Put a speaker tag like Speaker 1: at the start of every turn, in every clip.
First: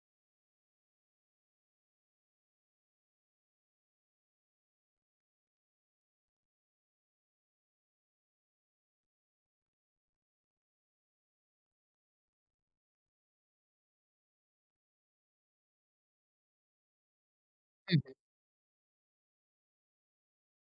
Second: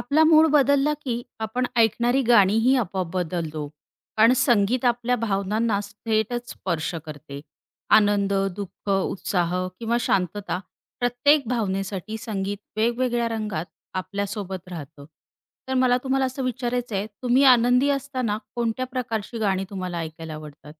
Speaker 1: आपला मूड बदलला की आपण ऐकणारी गाणीही आपोआप बदलतो. कारण संगीत आपल्या भावनांना थेटच स्पर्श करते. आनंद, दुःख, उत्साह किंवा शांतता, प्रत्येक भावनेसाठी संगीत वेगवेगळ्या रंगात आपल्यासोबत राहतं. तर मला तुम्हाला असं विचारायचं आहे, तुम्ही आनंदी
Speaker 2: हं, हं.
Speaker 1: असताना कोणत्या प्रकारची गाणी तुम्हाला ऐकायला आवडतात?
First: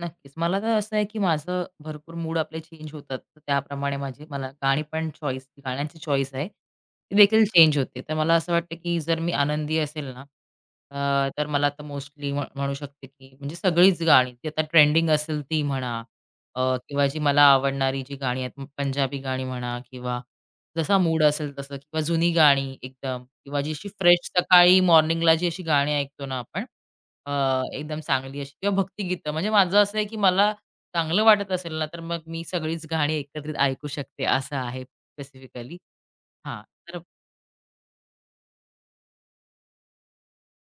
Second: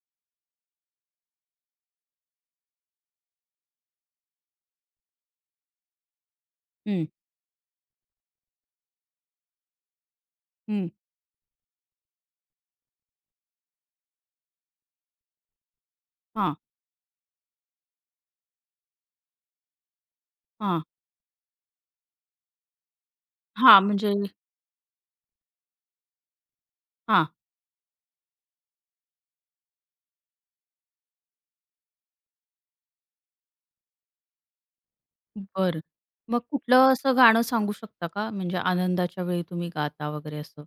Speaker 2: नक्कीच. मला तर असं आहे, की माझं भरपूर मूड आपले चेंज होतात. तर त्याप्रमाणे माझी मला गाणी पण चॉईस गाण्यांची चॉईस आहे.
Speaker 1: हं,
Speaker 2: ती देखील चेंज होते. तर मला असं वाटतं, की जर मी आनंदी असेल ना,
Speaker 1: हं.
Speaker 2: तर मला तर मोस्टली म्हणू शकते, की म्हणजे सगळीच गाणी ती आता ट्रेंडिंग असेल ती म्हणा,
Speaker 1: हां,
Speaker 2: अ, किंवा जी मला आवडणारी जी गाणी आहेत, पंजाबी गाणी म्हणा किंवा
Speaker 1: हां,
Speaker 2: जसा मूड असेल तसं किंवा जुनी गाणी एकदम किंवा जी
Speaker 1: हां.
Speaker 2: अशी
Speaker 1: म्हणजे
Speaker 2: फ्रेश सकाळी मॉर्निंगला जी अशी गाणी ऐकतो ना आपण,
Speaker 1: हां.
Speaker 2: एकदम चांगली अशी किंवा भक्तिगीतं म्हणजे माझं असं आहे, की मला चांगलं वाटत असेल ना, तर मग मी सगळीच गाणी एकत्रित ऐकू शकते असं आहे स्पेसिफिकली.
Speaker 1: बरं. मग
Speaker 2: हां,
Speaker 1: कुठलं
Speaker 2: तर
Speaker 1: असं गाणं सांगू शकता का, म्हणजे आनंदाच्या वेळी तुम्ही गाता वगैरे असं?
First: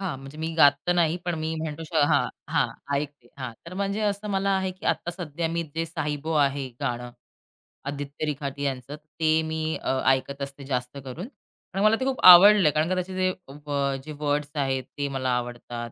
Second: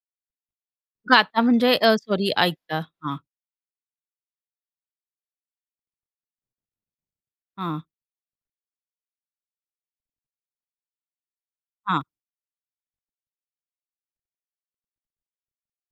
Speaker 2: हां, म्हणजे मी गात तर नाही, पण
Speaker 1: गाता
Speaker 2: मी
Speaker 1: म्हणजे
Speaker 2: म्हणतो हां,
Speaker 1: सॉरी,
Speaker 2: हां,
Speaker 1: ऐकता. हां,
Speaker 2: ऐकते. हां, तर म्हणजे असं मला आहे, की आता सध्या मी जे साहिबो आहे गाणं,
Speaker 1: हां,
Speaker 2: आदित्य रिखाटी यांचं, ते मी ऐकत असते जास्त करून. आणि मला
Speaker 1: हां.
Speaker 2: ते खूप आवडलं, कारण का त्याचे जे व जे वर्ड्स आहेत ते मला आवडतात.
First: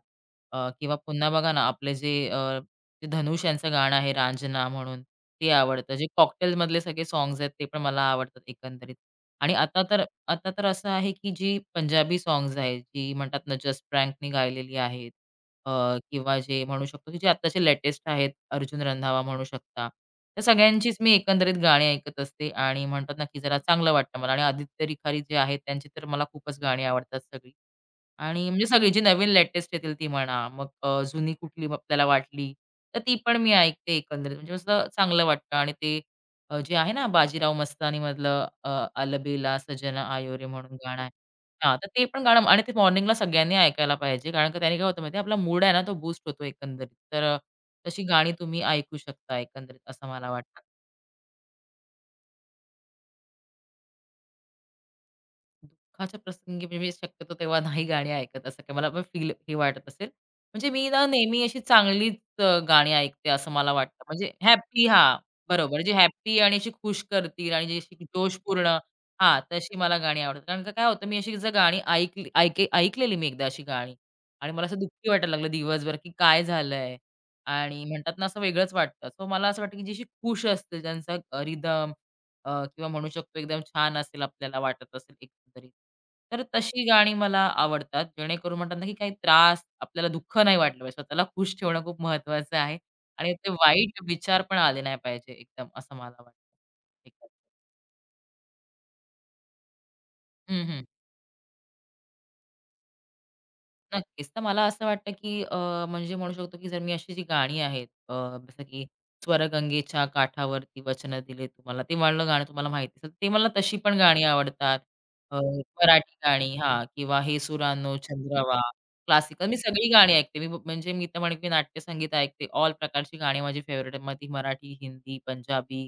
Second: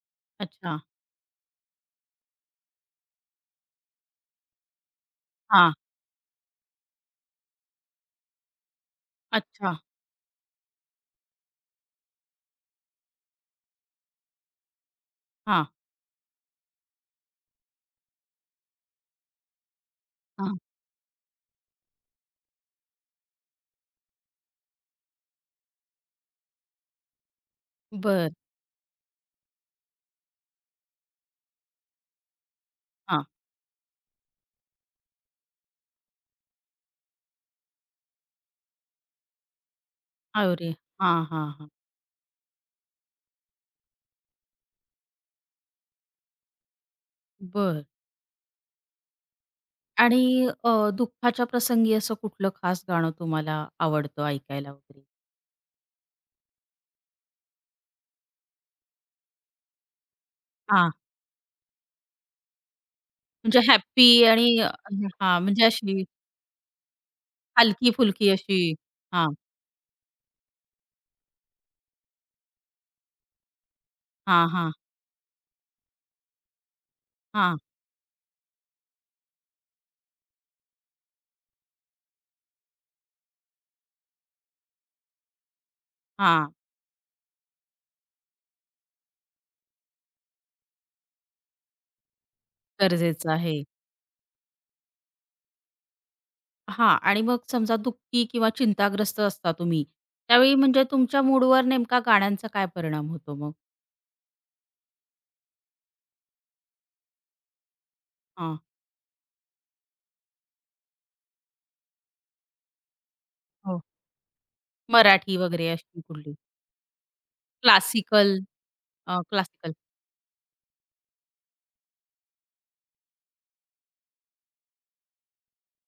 Speaker 1: अच्छा.
Speaker 2: किंवा पुन्हा बघा ना, आपले जे ते धनुष यांचं गाणं आहे रांझना म्हणून, ते
Speaker 1: हां.
Speaker 2: आवडतं. जे कॉकटेलमधले सगळे सॉन्ग्स आहेत, ते पण मला आवडतात एकंदरीत. आणि
Speaker 1: अच्छा.
Speaker 2: आता तर आता तर असं आहे, की जी पंजाबी सॉंग्स आहेत, जी म्हणतात ना जस फ्रँकनी गायलेली आहेत,
Speaker 1: हां,
Speaker 2: अ, किंवा जे म्हणू शकतो, की जे आत्ताचे लेटेस्ट आहेत, अर्जुन रंधावा म्हणू शकता. त्या
Speaker 1: हां.
Speaker 2: सगळ्यांचीच मी एकंदरीत गाणी ऐकत असते आणि म्हणतात ना, की जरा चांगलं वाटतं मला आणि आदित्य रिखारी जे आहेत, त्यांची तर मला खूपच गाणी आवडतात सगळी.
Speaker 1: बरं.
Speaker 2: आणि म्हणजे सगळी जी नवीन लेटेस्ट येतील ती म्हणा, मग जुनी कुठली आपल्याला वाटली, तर ती
Speaker 1: हां.
Speaker 2: पण मी ऐकते एकंदरीत. म्हणजे असं चांगलं वाटतं आणि ते जे आहे ना बाजीराव मस्तानीमधलं "अलबेला सजना आयोरे रे"
Speaker 1: अरे!
Speaker 2: म्हणून गाणं आहे.
Speaker 1: हां, हां, हां.
Speaker 2: हां, तर ते पण गाणं आणि ते मॉर्निंगला सगळ्यांनी ऐकायला पाहिजे. कारण का त्याने काय होतं माहिती आपला मूड आहे ना तो बूस्ट होतो एकंदरीत. तर
Speaker 1: बरं.
Speaker 2: तशी गाणी तुम्ही ऐकू शकता एकंदरीत असं
Speaker 1: आणि
Speaker 2: मला वाटतं.
Speaker 1: अ, दुःखाच्या प्रसंगी असं कुठलं खास गाणं तुम्हाला आवडतं ऐकायला वगैरे?
Speaker 2: दुःखाच्या प्रसंगी म्हणजे मी शक्यतो तेव्हा नाही गाणी ऐकत असं काही मला पण फील हे वाटत असेल. म्हणजे मी
Speaker 1: हां.
Speaker 2: ना नेहमी अशी चांगलीच गाणी ऐकते असं
Speaker 1: म्हणजे
Speaker 2: मला वाटतं.
Speaker 1: हॅपी
Speaker 2: म्हणजे
Speaker 1: आणि
Speaker 2: हॅपी हां,
Speaker 1: हां, म्हणजे
Speaker 2: बरोबर. जी
Speaker 1: अशी
Speaker 2: हॅपी आणि अशी खुश करतील आणि जी अशी
Speaker 1: हलकी-फुलकी अशी.
Speaker 2: जोशपूर्ण
Speaker 1: हां,
Speaker 2: हां, तशी मला गाणी आवडतात. कारण का काय होतं मी अशी जर गाणी ऐकली ऐकलेली मी एकदा अशी गाणी
Speaker 1: हां,
Speaker 2: आणि मला
Speaker 1: हां,
Speaker 2: असं दुःखी वाटायला लागलं दिवसभर, की काय झालंय?
Speaker 1: हां,
Speaker 2: आणि म्हणतात ना असं वेगळंच वाटतं. सो मला असं वाटतं, की जी अशी खुश असते ज्यांचा रिदम, किंवा म्हणू शकतो एकदम छान असेल आपल्याला वाटत असेल एकंदरीत. तर
Speaker 1: हां.
Speaker 2: तशी गाणी मला आवडतात. जेणेकरून म्हणतात ना, की काही त्रास आपल्याला दुःख नाही वाटलं पाहिजे. स्वतःला खुश ठेवणं खूप महत्वाचं आहे
Speaker 1: गरजेचं
Speaker 2: आणि ते
Speaker 1: आहे.
Speaker 2: वाईट विचार पण आले नाही पाहिजे एकदम असं मला वाटतं.
Speaker 1: हां. आणि
Speaker 2: एकंदरीत.
Speaker 1: मग समजा दुःखी किंवा चिंताग्रस्त असता तुम्ही, त्यावेळी
Speaker 2: हं, हं.
Speaker 1: म्हणजे तुमच्या मूडवर नेमका गाण्यांचा काय परिणाम होतो मग?
Speaker 2: नक्कीच. तर मला असं वाटतं, की म्हणजे म्हणू शकतो, की जर मी अशी जी गाणी आहेत,
Speaker 1: हां.
Speaker 2: जसं की स्वर्गगंगेच्या काठावरती वचनं दिले तुम्हाला, ते वालं गाणं तुम्हाला माहिती असेल, ते मला तशी
Speaker 1: हो.
Speaker 2: पण गाणी आवडतात.
Speaker 1: मराठी वगैरे अशी
Speaker 2: मराठी
Speaker 1: कुठली?
Speaker 2: गाणी हां, किंवा हे सुरांनो
Speaker 1: क्लासिकल.
Speaker 2: चंद्रवा, क्लासिकल मी
Speaker 1: क्लासिकल.
Speaker 2: सगळी गाणी ऐकते. म्हणजे मी तर म्हणेन, मी नाट्यसंगीत ऐकते. ऑल प्रकारची गाणी माझी फेव्हरेट आहेत. मग ती मराठी, हिंदी, पंजाबी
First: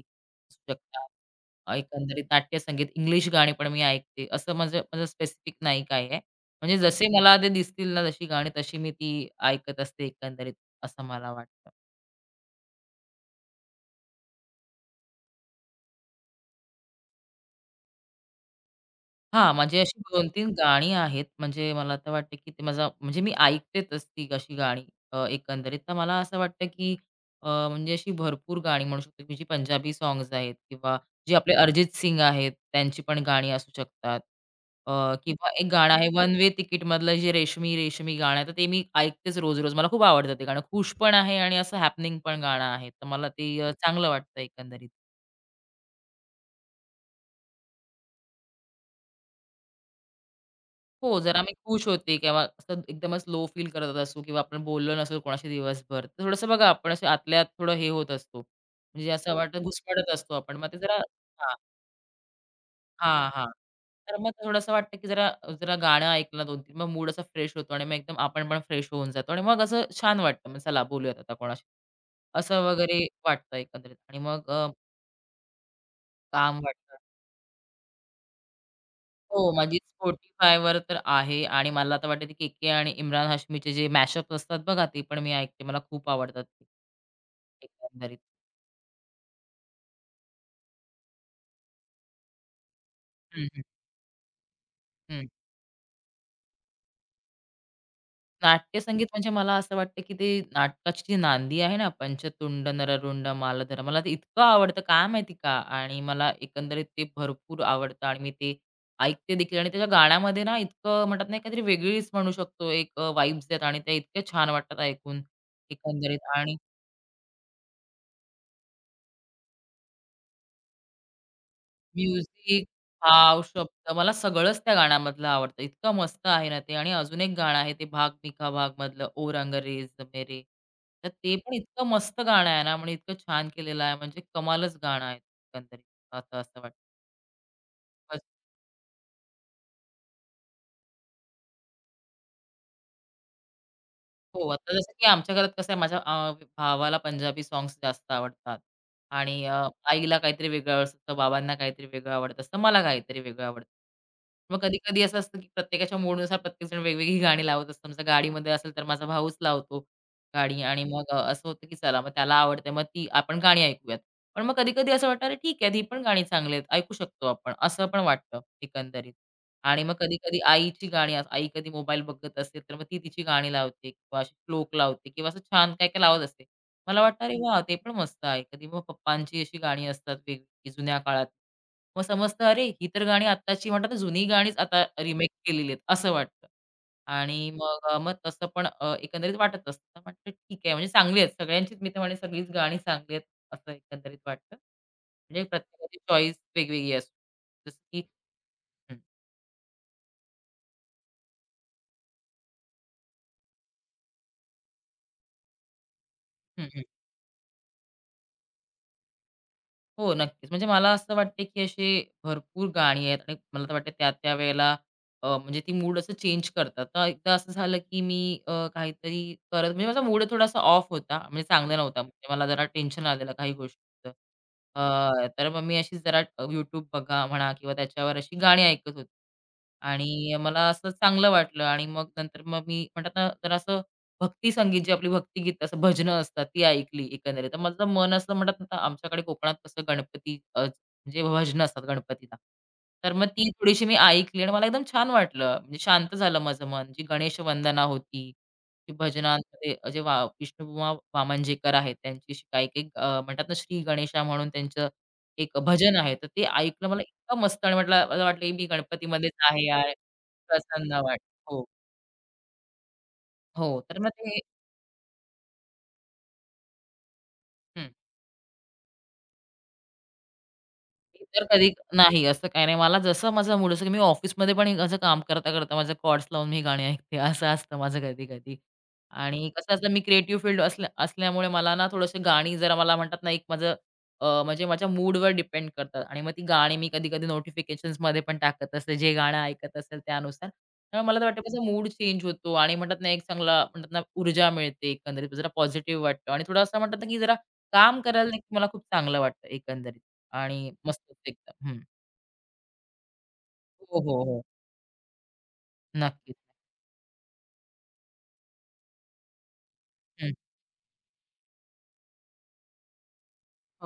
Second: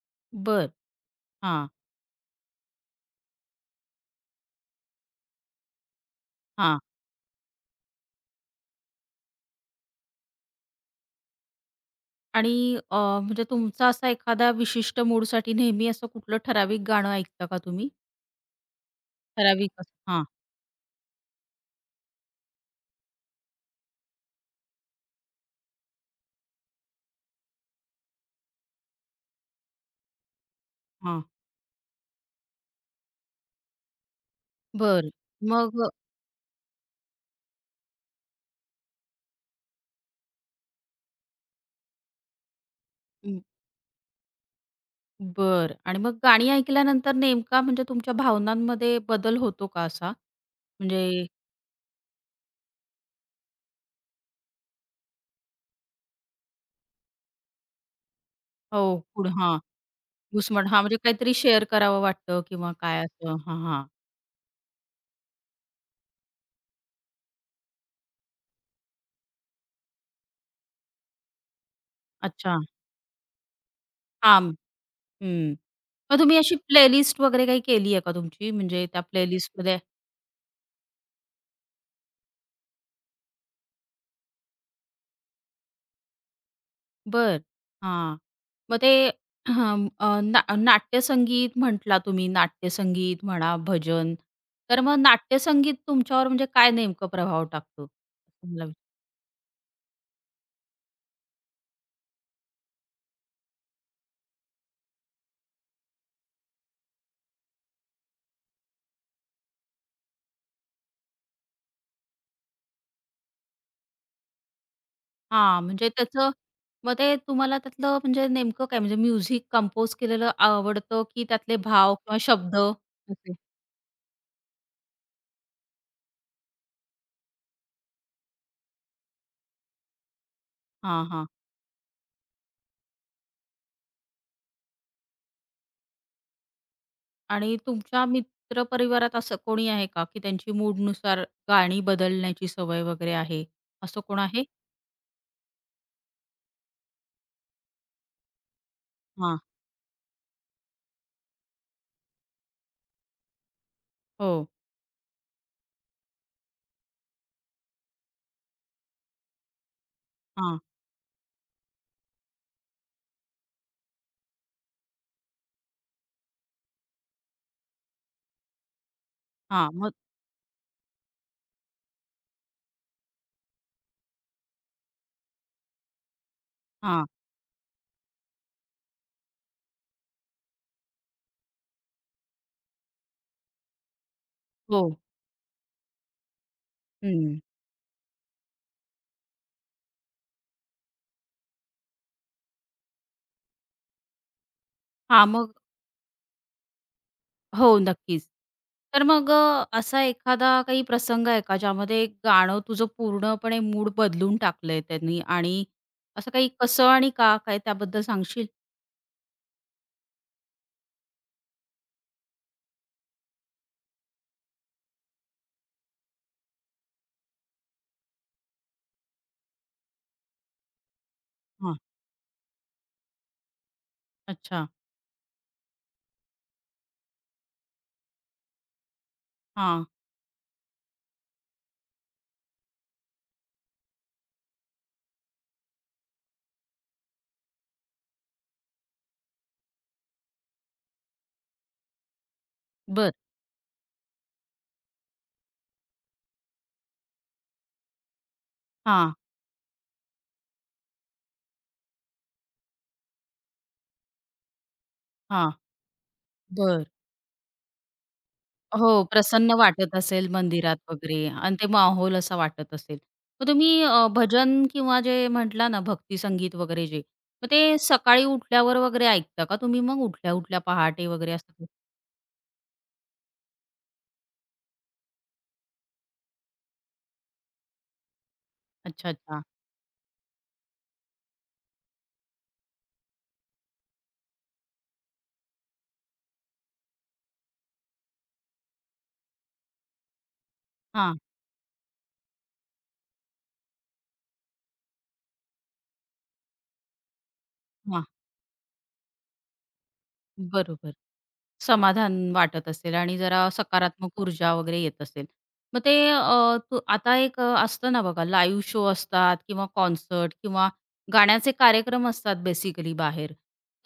Speaker 2: असू
Speaker 1: बरं.
Speaker 2: शकतात.
Speaker 1: हां,
Speaker 2: एकंदरीत नाट्यसंगीत, इंग्लिश गाणी पण मी ऐकते. असं माझं माझं स्पेसिफिक नाही काही आहे. म्हणजे
Speaker 1: हां.
Speaker 2: जसे मला ते दिसतील ना, जशी गाणी तशी मी ती ऐकत असते एकंदरीत, असं मला वाटतं.
Speaker 1: आणि अ, म्हणजे तुमचा असा एखादा विशिष्ट मूडसाठी नेहमी असं कुठलं ठराविक गाणं ऐकता का तुम्ही?
Speaker 2: हां,
Speaker 1: ठराविक
Speaker 2: म्हणजे अशी
Speaker 1: असतं. हां,
Speaker 2: 2-3 गाणी आहेत. म्हणजे मला तर वाटतं, की ते माझा म्हणजे मी ऐकतेच ती अशी गाणी, एकंदरीत. तर मला असं वाटतं, की म्हणजे अशी भरपूर गाणी म्हणू शकतो, की जी पंजाबी सॉन्ग्स आहेत किंवा
Speaker 1: हां.
Speaker 2: जे आपले अरिजित सिंग आहेत, त्यांची पण गाणी असू शकतात. अ,
Speaker 1: बरं.
Speaker 2: किंवा एक
Speaker 1: मग
Speaker 2: गाणं आहे वन वे तिकीटमधलं जे रेशमी, रेशमी गाणं आहे, तर ते मी ऐकतेच रोज-रोज. मला खूप आवडतं ते गाणं. खुश पण आहे आणि असं हॅपनिंग पण गाणं आहे. तर मला
Speaker 1: हं.
Speaker 2: ते चांगलं वाटतं एकंदरीत.
Speaker 1: आणि मग गाणी ऐकल्यानंतर नेमका म्हणजे तुमच्या भावनांमध्ये बदल होतो का असा?
Speaker 2: हो,
Speaker 1: म्हणजे
Speaker 2: जरा मी खुश होते किंवा असं एकदमच लो फील करत असू किंवा आपण बोललो नसू कोणाशी दिवसभर. तर थोडंसं बघा आपण असं आतल्या आत थोडं हे होत असतो.
Speaker 1: हो,
Speaker 2: म्हणजे असं
Speaker 1: पुढं
Speaker 2: हो. वाटतं घुसमटत असतो आपण.
Speaker 1: घुसमट.
Speaker 2: मग ते
Speaker 1: हां,
Speaker 2: जरा
Speaker 1: म्हणजे काहीतरी
Speaker 2: हां,
Speaker 1: शेअर करावं वाटतं किंवा काय
Speaker 2: हां,
Speaker 1: असं.
Speaker 2: हां.
Speaker 1: हां, हां.
Speaker 2: तर मग थोडंसं वाटतं की जरा जरा गाणं ऐकलं 2-3 मग मूड असा फ्रेश होतो आणि मग एकदम आपण पण फ्रेश होऊन जातो आणि मग असं छान वाटतं. मग चला बोलूयात आता कोणाशी.
Speaker 1: अच्छा.
Speaker 2: असं वगैरे वाटतं एकंदरीत आणि
Speaker 1: हां.
Speaker 2: मग
Speaker 1: हं. मग तुम्ही अशी
Speaker 2: काम वाटतं.
Speaker 1: प्लेलिस्ट वगैरे काही केली आहे का तुमची? म्हणजे त्या
Speaker 2: हो, माझी
Speaker 1: प्लेलिस्टमध्ये.
Speaker 2: Spotifyवर तर आहे आणि मला आता वाटतं, ते के-के आणि इम्रान हाशमीचे जे मॅशअप्स असतात बघा, ते पण मी ऐकते. मला खूप आवडतात ते.
Speaker 1: बरं.
Speaker 2: एकंदरीत.
Speaker 1: हां. मग ते हं, ना नाट्यसंगीत म्हटला तुम्ही, नाट्यसंगीत
Speaker 2: हं,
Speaker 1: म्हणा,
Speaker 2: हं,
Speaker 1: भजन. तर मग
Speaker 2: हं.
Speaker 1: नाट्यसंगीत तुमच्यावर म्हणजे काय नेमकं प्रभाव टाकतो? मला
Speaker 2: नाट्यसंगीत म्हणजे मला असं वाटतं, की ते नाटकाची जी नांदी आहे ना, पंचतुंड नररुंड मालधर, मला ते इतकं आवडतं, काय माहिती का? आणि मला एकंदरीत ते भरपूर आवडतं आणि मी ते ऐकते देखील आणि त्याच्या गाण्यामध्ये ना, इतकं म्हणतात ना, काहीतरी वेगळीच म्हणू शकतो, एक, वाइब्स आणि त्या इतक्या छान वाटतात ऐकून
Speaker 1: हां, म्हणजे
Speaker 2: एकंदरीत
Speaker 1: त्याचं.
Speaker 2: आणि
Speaker 1: मग ते तुम्हाला त्यातलं म्हणजे नेमकं काय म्हणजे म्युझिक कंपोज केलेलं आवडतं, की त्यातले भाव किंवा शब्द?
Speaker 2: म्युझिक,
Speaker 1: असे.
Speaker 2: भाव, शब्द मला सगळंच त्या गाण्यामधलं आवडतं. इतकं मस्त आहे ना ते आणि अजून एक गाणं आहे ते भाग मिखा भाग मधलं ओ रंग रेज मेरे.
Speaker 1: हां,
Speaker 2: तर
Speaker 1: हां.
Speaker 2: ते पण इतकं मस्त गाणं आहे ना, म्हणजे इतकं छान केलेलं आहे म्हणजे कमालच गाणं आहे एकंदरीत. आता असं वाटतं.
Speaker 1: आणि तुमच्या मित्रपरिवारात असं कोणी आहे का, की त्यांची मूडनुसार गाणी बदलण्याची सवय वगैरे आहे? असं कोण आहे?
Speaker 2: हो, आता जसं की आमच्या घरात कसं आहे माझ्या, भावाला पंजाबी सॉन्ग्स जास्त आवडतात
Speaker 1: हां.
Speaker 2: आणि आईला काहीतरी वेगळं आवडत असतं, तर बाबांना काहीतरी वेगळं आवडत असतं, मला काहीतरी वेगळं आवडतं.
Speaker 1: हो.
Speaker 2: मग कधी-कधी असं असतं की प्रत्येकाच्या मूडनुसार प्रत्येकजण वेगवेगळी गाणी लावत असतं. समजा गाडीमध्ये असेल तर माझा भाऊच लावतो
Speaker 1: हां,
Speaker 2: गाणी आणि मग असं होतं की चला मग त्याला आवडते मग ती आपण गाणी ऐकूयात. पण मग कधी-कधी असं वाटतं, "अरे ठीक आहे, ती पण गाणी चांगली आहेत, ऐकू शकतो आपण." असं पण वाटतं एकंदरीत.
Speaker 1: हां.
Speaker 2: आणि
Speaker 1: मग
Speaker 2: मग कधी-कधी आई कधी मोबाईल बघत असेल, तर मग ती तिची गाणी लावते किंवा अशी श्लोक लावते किंवा असं छान काय-काय लावत असते. मला
Speaker 1: हां.
Speaker 2: वाटतं, "अरे वाह! ते पण मस्त आहे." कधी मग पप्पांची अशी गाणी असतात वेगळी जुन्या काळात. मग समजतं, "अरे, ही तर गाणी आत्ताची म्हणतात ना, जुनी गाणीच
Speaker 1: हो.
Speaker 2: आता रिमेक केलेली आहेत," असं वाटतं.
Speaker 1: हं.
Speaker 2: आणि मग मग तसं पण एकंदरीत वाटत असतं. म्हटलं, "ठीक आहे." म्हणजे चांगली आहेत सगळ्यांचीच मी तर म्हणेन सगळीच गाणी चांगली आहेत, असं एकंदरीत वाटतं.
Speaker 1: हां,
Speaker 2: म्हणजे
Speaker 1: मग
Speaker 2: प्रत्येकाची चॉईस वेगवेगळी असते. जसं
Speaker 1: हो,
Speaker 2: की
Speaker 1: नक्कीच.
Speaker 2: हं,
Speaker 1: तर मग असा एखादा काही प्रसंग आहे का, ज्यामध्ये गाणं तुझं पूर्णपणे मूड बदलून टाकलंय त्यांनी आणि असं काही
Speaker 2: हं.
Speaker 1: कसं आणि का? काय त्याबद्दल सांगशील?
Speaker 2: हो, नक्कीच. म्हणजे मला असं वाटते, की अशी भरपूर गाणी आहेत आणि मला तर वाटतं त्या त्या वेळेला, म्हणजे ती मूड असं चेंज करतात. तर एकदा असं झालं, की मी, काहीतरी करत म्हणजे माझा मूड थोडासा ऑफ होता, म्हणजे चांगला
Speaker 1: हां,
Speaker 2: नव्हता. म्हणजे मला जरा टेन्शन आलेलं काही गोष्टीचं.
Speaker 1: अच्छा.
Speaker 2: तर मग मी अशी जरा YouTube बघा म्हणा किंवा त्याच्यावर अशी गाणी ऐकत होते
Speaker 1: हां,
Speaker 2: आणि मला असं चांगलं वाटलं आणि मग नंतर मग मी म्हणतात ना, जरासं भक्ती संगीत जी आपली भक्तिगीत असं भजनं असतात ती ऐकली एकंदरीत. तर माझं मन असं म्हणतात ना आमच्याकडे कोकणात कसं गणपती, म्हणजे भजनं असतात गणपतीला.
Speaker 1: बरं.
Speaker 2: तर मग ती थोडीशी मी ऐकली आणि मला एकदम छान वाटलं. म्हणजे शांत झालं माझं मन. जी गणेश वंदना होती, जी
Speaker 1: हां,
Speaker 2: भजनांमध्ये जे वा विष्णुबुवा वामनजेकर आहेत त्यांची अशी काही-काही, म्हणतात ना श्री गणेशा म्हणून त्यांचं
Speaker 1: हां,
Speaker 2: एक भजन आहे. तर ते
Speaker 1: बरं.
Speaker 2: ऐकलं मला इतकं मस्त आणि म्हटलं मला वाटलं, मी
Speaker 1: हो,
Speaker 2: गणपतीमध्येच
Speaker 1: प्रसन्न
Speaker 2: आहे यार.
Speaker 1: वाटत असेल मंदिरात
Speaker 2: प्रसन्न वाटलं.
Speaker 1: वगैरे आणि
Speaker 2: हो,
Speaker 1: ते माहोल असा वाटत असेल. मग तुम्ही
Speaker 2: हो. तर मग ते
Speaker 1: भजन किंवा जे म्हटला ना, भक्ती संगीत वगैरे जे, मग ते
Speaker 2: हं.
Speaker 1: सकाळी उठल्यावर वगैरे ऐकता का तुम्ही, मग उठल्या-उठल्या पहाटे
Speaker 2: मी
Speaker 1: वगैरे
Speaker 2: तर
Speaker 1: असं? काही?
Speaker 2: कधी नाही असं काही नाही. मला जसं माझा मूड असतो, की मी ऑफिसमध्ये पण असं काम करता, करता माझं कॉर्ड्स लावून मी गाणी ऐकते असं असतं माझं कधी-कधी.
Speaker 1: अच्छा, अच्छा.
Speaker 2: आणि कसं असतं मी क्रिएटिव्ह फील्ड असल्यामुळे मला ना थोडंसं गाणी जरा मला म्हणतात ना एक माझं, म्हणजे माझ्या मूडवर डिपेंड करतात आणि मग ती गाणी मी कधी-कधी नोटिफिकेशन्समध्ये पण टाकत असते, जे गाणं ऐकत असेल त्यानुसार. तर
Speaker 1: हां,
Speaker 2: मला तर वाटतं माझा मूड चेंज होतो आणि म्हणतात ना एक चांगला म्हणतात ना ऊर्जा मिळते एकंदरीत. जरा पॉझिटिव्ह वाटतं आणि थोडं असं म्हणतात ना, की जरा काम करायला देखील मला खूप चांगलं वाटतं एकंदरीत. आणि
Speaker 1: बरोबर.
Speaker 2: मस्तच एकदम. हं.
Speaker 1: समाधान वाटत असेल आणि जरा
Speaker 2: हो,
Speaker 1: सकारात्मक
Speaker 2: हो, हो.
Speaker 1: ऊर्जा वगैरे येत असेल. मग ते
Speaker 2: नक्कीच.
Speaker 1: तू आता एक असतं ना बघा, लाईव्ह शो असतात किंवा
Speaker 2: हं.
Speaker 1: कॉन्सर्ट किंवा गाण्याचे कार्यक्रम असतात बेसिकली बाहेर.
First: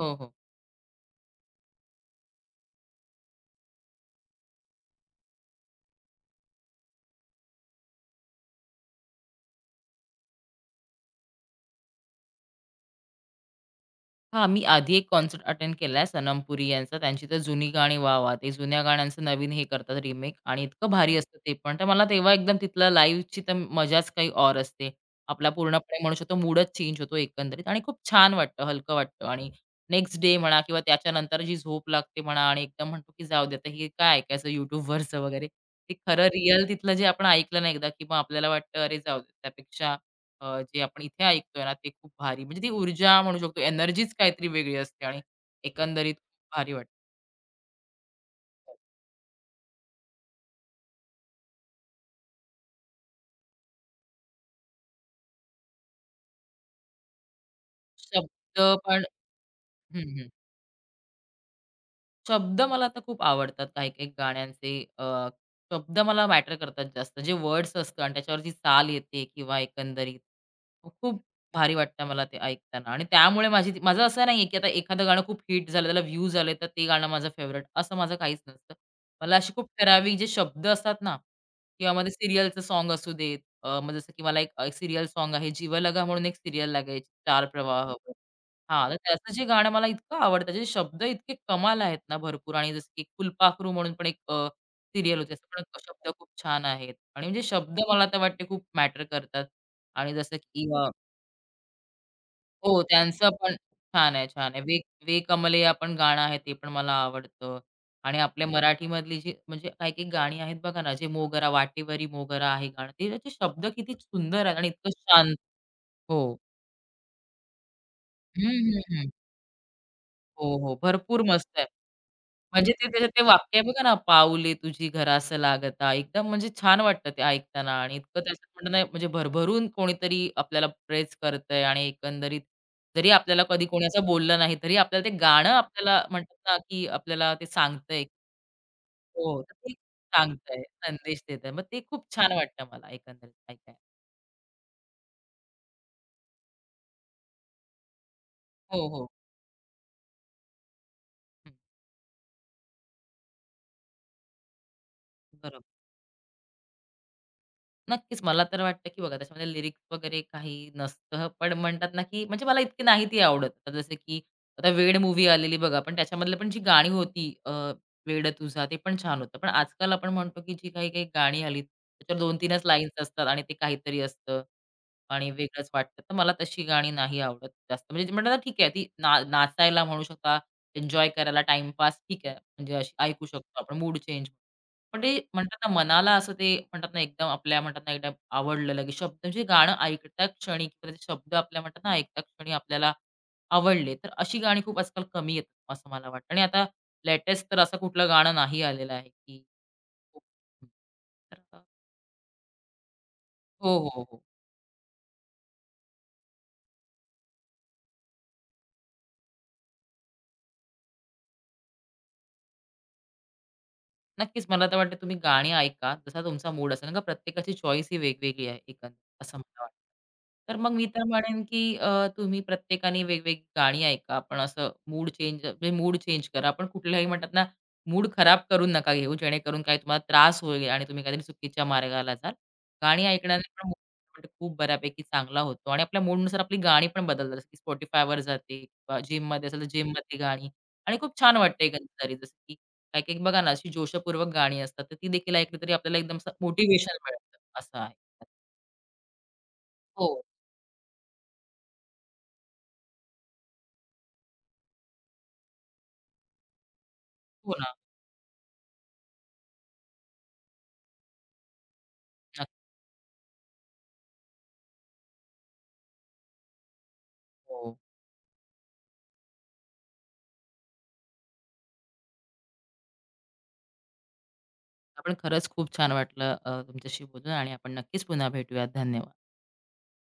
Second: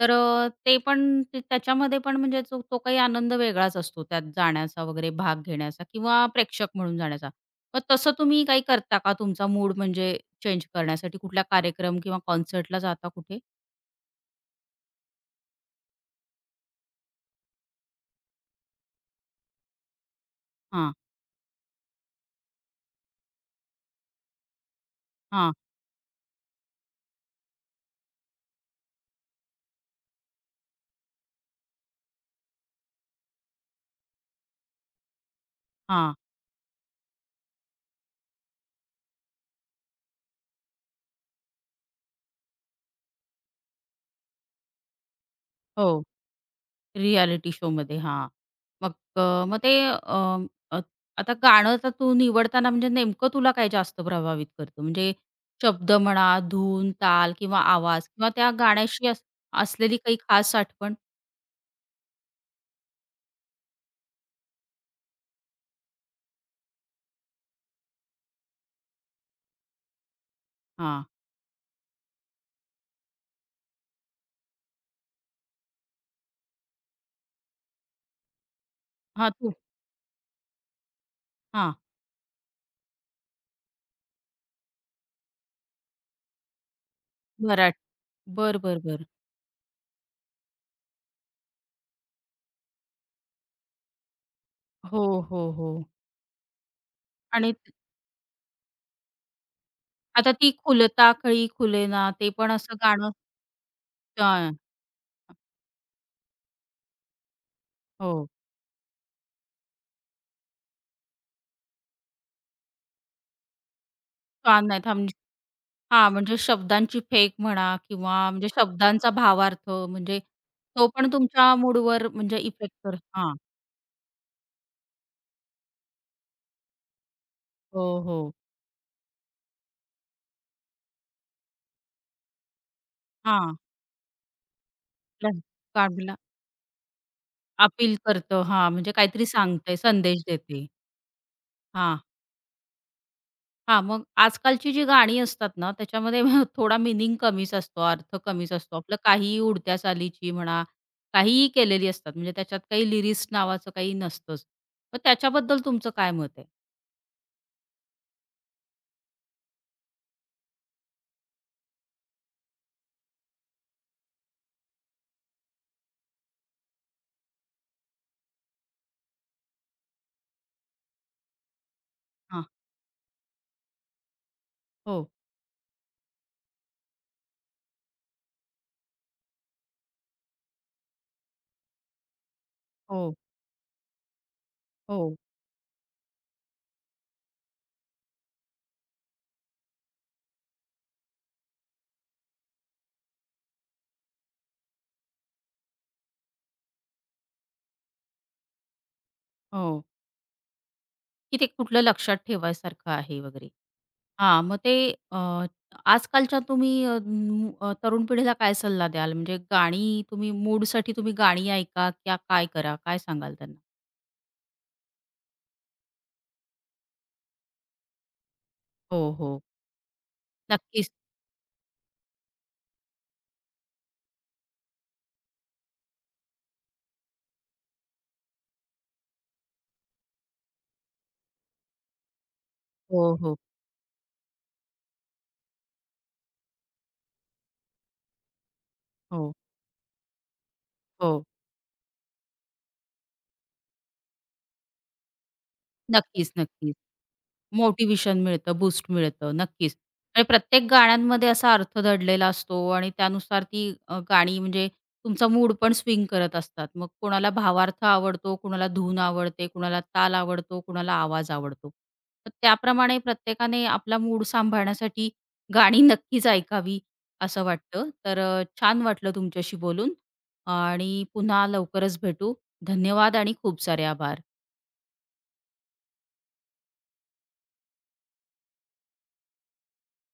Speaker 1: तर
Speaker 2: हो.
Speaker 1: ते पण ते त्याच्यामध्ये पण म्हणजे तो तो काही आनंद वेगळाच असतो, त्यात जाण्याचा वगैरे, भाग घेण्याचा किंवा प्रेक्षक म्हणून जाण्याचा. मग तसं तुम्ही काही करता का, तुमचा मूड म्हणजे चेंज करण्यासाठी कुठला कार्यक्रम किंवा कॉन्सर्टला जाता कुठे?
Speaker 2: हां, मी आधी एक कॉन्सर्ट अटेंड केलाय सनम पुरी यांचा. त्यांची तर जुनी गाणी वाह, वाह! ते जुन्या गाण्यांचं नवीन हे करतात रिमेक आणि इतकं
Speaker 1: हां,
Speaker 2: भारी असतं ते पण. तर मला तेव्हा एकदम तिथलं लाईव्हची तर मजाच काही और असते. आपला
Speaker 1: हां,
Speaker 2: पूर्णपणे म्हणू शकतो मूडच चेंज होतो एकंदरीत आणि खूप छान वाटतं, हलकं वाटतं आणि नेक्स्ट डे म्हणा किंवा त्याच्यानंतर जी झोप लागते म्हणा आणि एकदम म्हणतो की जाऊ दे आता हे काय ऐकायचं YouTubeवरचं वगैरे. ते
Speaker 1: हां.
Speaker 2: खरं रिअल तिथलं जे आपण ऐकलं ना एकदा, की मग आपल्याला वाटतं अरे जाऊ दे त्यापेक्षा, जे आपण इथे ऐकतोय ना, ते खूप भारी म्हणजे ती ऊर्जा म्हणू शकतो, एनर्जीच काहीतरी वेगळी असते आणि
Speaker 1: हो.
Speaker 2: एकंदरीत खूप भारी वाटतं.
Speaker 1: रियालिटी शोमध्ये. हां. मग मग ते अ, आता गाणं तर तू निवडताना म्हणजे नेमकं तुला काय जास्त प्रभावित करतं? म्हणजे शब्द म्हणा, धून, ताल किंवा आवाज किंवा त्या
Speaker 2: शब्द पण
Speaker 1: गाण्याशी असलेली
Speaker 2: हं,
Speaker 1: काही
Speaker 2: हं.
Speaker 1: खास आठवण?
Speaker 2: शब्द मला तर खूप आवडतात काही-काही गाण्यांचे. शब्द मला मॅटर करतात जास्त. जे वर्ड्स असतं आणि त्याच्यावर जी चाल येते किंवा एकंदरीत
Speaker 1: हां.
Speaker 2: खूप भारी वाटतं मला ते ऐकताना आणि त्यामुळे माझी ती माझं असं नाहीये, की आता एखादं गाणं खूप हिट झालं, त्याला व्ह्यूज आले, तर ते गाणं माझं फेव्हरेट असं माझं काहीच नसतं.
Speaker 1: हां,
Speaker 2: मला असे
Speaker 1: तू
Speaker 2: खूप ठराविक जे शब्द असतात ना
Speaker 1: हां.
Speaker 2: किंवा मग ते सॉन्ग असू देत. मग जसं की मला एक, सीरियल सॉन्ग आहे. जीवलगा म्हणून एक सीरियल लागायची, 4
Speaker 1: मराठ
Speaker 2: प्रवाह.
Speaker 1: बर, बर,
Speaker 2: हां, तर
Speaker 1: बरं.
Speaker 2: त्याचं जे गाणं मला इतकं आवडतं, त्याचे शब्द इतके कमाल आहेत ना भरपूर आणि जसं की फुलपाखरू म्हणून पण एक,
Speaker 1: हो,
Speaker 2: सीरियल होती.
Speaker 1: हो,
Speaker 2: त्याचे
Speaker 1: हो.
Speaker 2: पण शब्द खूप छान आहेत आणि म्हणजे
Speaker 1: आणि
Speaker 2: शब्द मला तर वाटते खूप मॅटर करतात आणि
Speaker 1: आता
Speaker 2: जसं
Speaker 1: ती
Speaker 2: की
Speaker 1: खुलता कळी खुलेना, ते पण असं
Speaker 2: हो,
Speaker 1: गाणं
Speaker 2: त्यांचं पण छान आहे, छान
Speaker 1: छान.
Speaker 2: आहे. वे वे कमलया पण गाणं आहे, ते पण मला आवडतं आणि
Speaker 1: हो.
Speaker 2: आपल्या मराठीमधली जी म्हणजे काही-काही गाणी आहेत बघा ना, जे मोगरा वाटेवरी मोगरा आहे गाणं, ते त्याचे शब्द किती सुंदर आहेत
Speaker 1: छान,
Speaker 2: आणि
Speaker 1: नाही
Speaker 2: इतकं
Speaker 1: थांब.
Speaker 2: शांत
Speaker 1: हां, म्हणजे
Speaker 2: हो.
Speaker 1: शब्दांची फेक म्हणा किंवा
Speaker 2: हं,
Speaker 1: म्हणजे
Speaker 2: हं, हं.
Speaker 1: शब्दांचा भावार्थ म्हणजे
Speaker 2: हो, हो.
Speaker 1: तो पण
Speaker 2: भरपूर
Speaker 1: तुमच्या
Speaker 2: मस्त आहे.
Speaker 1: मूडवर म्हणजे
Speaker 2: म्हणजे
Speaker 1: इफेक्ट
Speaker 2: ते
Speaker 1: कर.
Speaker 2: त्याच्यात ते
Speaker 1: हां.
Speaker 2: वाक्य आहे बघा ना, "पाऊले तुझी घरास लागता." एकदम म्हणजे छान वाटतं ते ऐकताना
Speaker 1: हो,
Speaker 2: आणि इतकं
Speaker 1: हो.
Speaker 2: त्याच्यात म्हणणं नाही म्हणजे भरभरून कोणीतरी आपल्याला प्रेज करतंय आणि एकंदरीत जरी आपल्याला
Speaker 1: हां.
Speaker 2: कधी कोणी असं बोललं नाही, तरी आपल्याला ते
Speaker 1: प्लस
Speaker 2: गाणं आपल्याला
Speaker 1: काढला
Speaker 2: म्हणतात ना, की आपल्याला ते
Speaker 1: अपील
Speaker 2: सांगतंय
Speaker 1: करतं हां, म्हणजे काहीतरी
Speaker 2: हो, तर ते
Speaker 1: सांगते, संदेश
Speaker 2: सांगतंय,
Speaker 1: देते.
Speaker 2: संदेश देतंय. मग ते
Speaker 1: हा,
Speaker 2: खूप छान वाटतं मला एकंदरीत ऐकायला.
Speaker 1: हां. मग आजकालची जी गाणी असतात ना, त्याच्यामध्ये थोडा मीनिंग कमीच असतो, अर्थ कमीच असतो.
Speaker 2: हो,
Speaker 1: आपलं
Speaker 2: हो.
Speaker 1: काहीही उडत्या चालीची म्हणा, काहीही
Speaker 2: हं.
Speaker 1: केलेली असतात. म्हणजे त्याच्यात काही लिरिक्स नावाचं काही नसतंच. मग त्याच्याबद्दल
Speaker 2: बरोबर.
Speaker 1: तुमचं काय मत आहे?
Speaker 2: नक्कीच. मला तर वाटतं, की बघा त्याच्यामध्ये लिरिक्स वगैरे काही नसतं. पण म्हणतात ना, की म्हणजे मला इतकी नाही ती आवडत. आता जसं की आता वेड मूव्ही आलेली बघा, पण त्याच्यामधलं पण जी गाणी होती, वेड तुझा ते पण छान होतं. पण आजकाल आपण म्हणतो, की जी काही-काही गाणी आलीत, त्याच्यावर
Speaker 1: हां.
Speaker 2: 2-3च लाईन्स असतात आणि ते काहीतरी असतं
Speaker 1: हो,
Speaker 2: आणि वेगळंच वाटतं. तर मला तशी गाणी नाही आवडत जास्त. म्हणजे म्हणतात ना, ठीक आहे ती ना नाचायला म्हणू शकता, एन्जॉय करायला, टाईमपास ठीक आहे. म्हणजे अशी
Speaker 1: हो,
Speaker 2: ऐकू शकतो आपण मूड चेंज पण ते
Speaker 1: हो,
Speaker 2: म्हणतात ना, मनाला असं ते म्हणतात ना, एकदम आपल्या म्हणतात ना, एकदम आवडलं लगेच शब्द म्हणजे गाणं ऐकता क्षणी किंवा त्याचे शब्द आपल्या म्हणतात ना, ऐकता क्षणी आपल्याला आवडले. तर अशी गाणी खूप आजकाल कमी येतात, असं मला वाटतं. आणि आता लेटेस्ट तर असं कुठलं गाणं नाही आलेलं आहे, की
Speaker 1: हो.
Speaker 2: हो.
Speaker 1: की ते कुठलं लक्षात ठेवायसारखं आहे वगैरे.
Speaker 2: हो, हो, हो.
Speaker 1: हां, मग ते अ, आजकालच्या तुम्ही तरुण पिढीला काय सल्ला द्याल? म्हणजे गाणी तुम्ही मूडसाठी तुम्ही गाणी ऐका, क्या काय करा? काय सांगाल त्यांना?
Speaker 2: नक्कीच. मला तर वाटतं तुम्ही गाणी ऐका, जसा तुमचा मूड असेल. कारण का प्रत्येकाची चॉईस ही वेगवेगळी आहे एकंदरीत
Speaker 1: हो,
Speaker 2: असं
Speaker 1: हो.
Speaker 2: मला वाटतं. तर मग मी
Speaker 1: नक्कीच.
Speaker 2: तर म्हणेन, की तुम्ही प्रत्येकाने वेगवेगळी गाणी ऐका. आपण असं मूड चेंज म्हणजे मूड चेंज करा. पण कुठल्याही म्हणतात ना, मूड खराब करून नका घेऊ, जेणेकरून काही तुम्हाला त्रास होईल आणि तुम्ही काहीतरी चुकीच्या मार्गाला जाल. गाणी
Speaker 1: हो, हो.
Speaker 2: ऐकण्याने पण मूड म्हणजे खूप बऱ्यापैकी चांगला होतो आणि आपल्या मूडनुसार आपली गाणी पण बदलतात. जसं की Spotifyवर जाते किंवा
Speaker 1: हो,
Speaker 2: जिममध्ये असेल तर जिममधली गाणी आणि खूप
Speaker 1: हो.
Speaker 2: छान वाटते एकंदरीत. जसं की काही-काही बघा ना, अशी जोशपूर्वक गाणी असतात, तर ती देखील ऐकली तरी आपल्याला एकदम असं
Speaker 1: नक्कीच, नक्कीच.
Speaker 2: मिळतं, असं आहे.
Speaker 1: मोटिव्हेशन मिळतं, बूस्ट मिळतं. नक्कीच.
Speaker 2: हो,
Speaker 1: आणि प्रत्येक गाण्यांमध्ये असा अर्थ दडलेला असतो आणि त्यानुसार ती गाणी म्हणजे तुमचा मूड पण स्विंग करत असतात. मग कोणाला
Speaker 2: हो ना.
Speaker 1: भावार्थ आवडतो, कोणाला धून आवडते, कोणाला ताल आवडतो, कोणाला आवाज आवडतो. तर
Speaker 2: नक्की.
Speaker 1: त्याप्रमाणे प्रत्येकाने आपला मूड सांभाळण्यासाठी गाणी नक्कीच ऐकावी असं
Speaker 2: हो.
Speaker 1: वाटतं. तर छान वाटलं तुमच्याशी बोलून आणि पुन्हा लवकरच भेटू. धन्यवाद आणि खूप सारे आभार.
Speaker 2: आपण खरंच खूप छान वाटलं तुमच्याशी बोलून आणि आपण नक्कीच पुन्हा भेटूयात. धन्यवाद.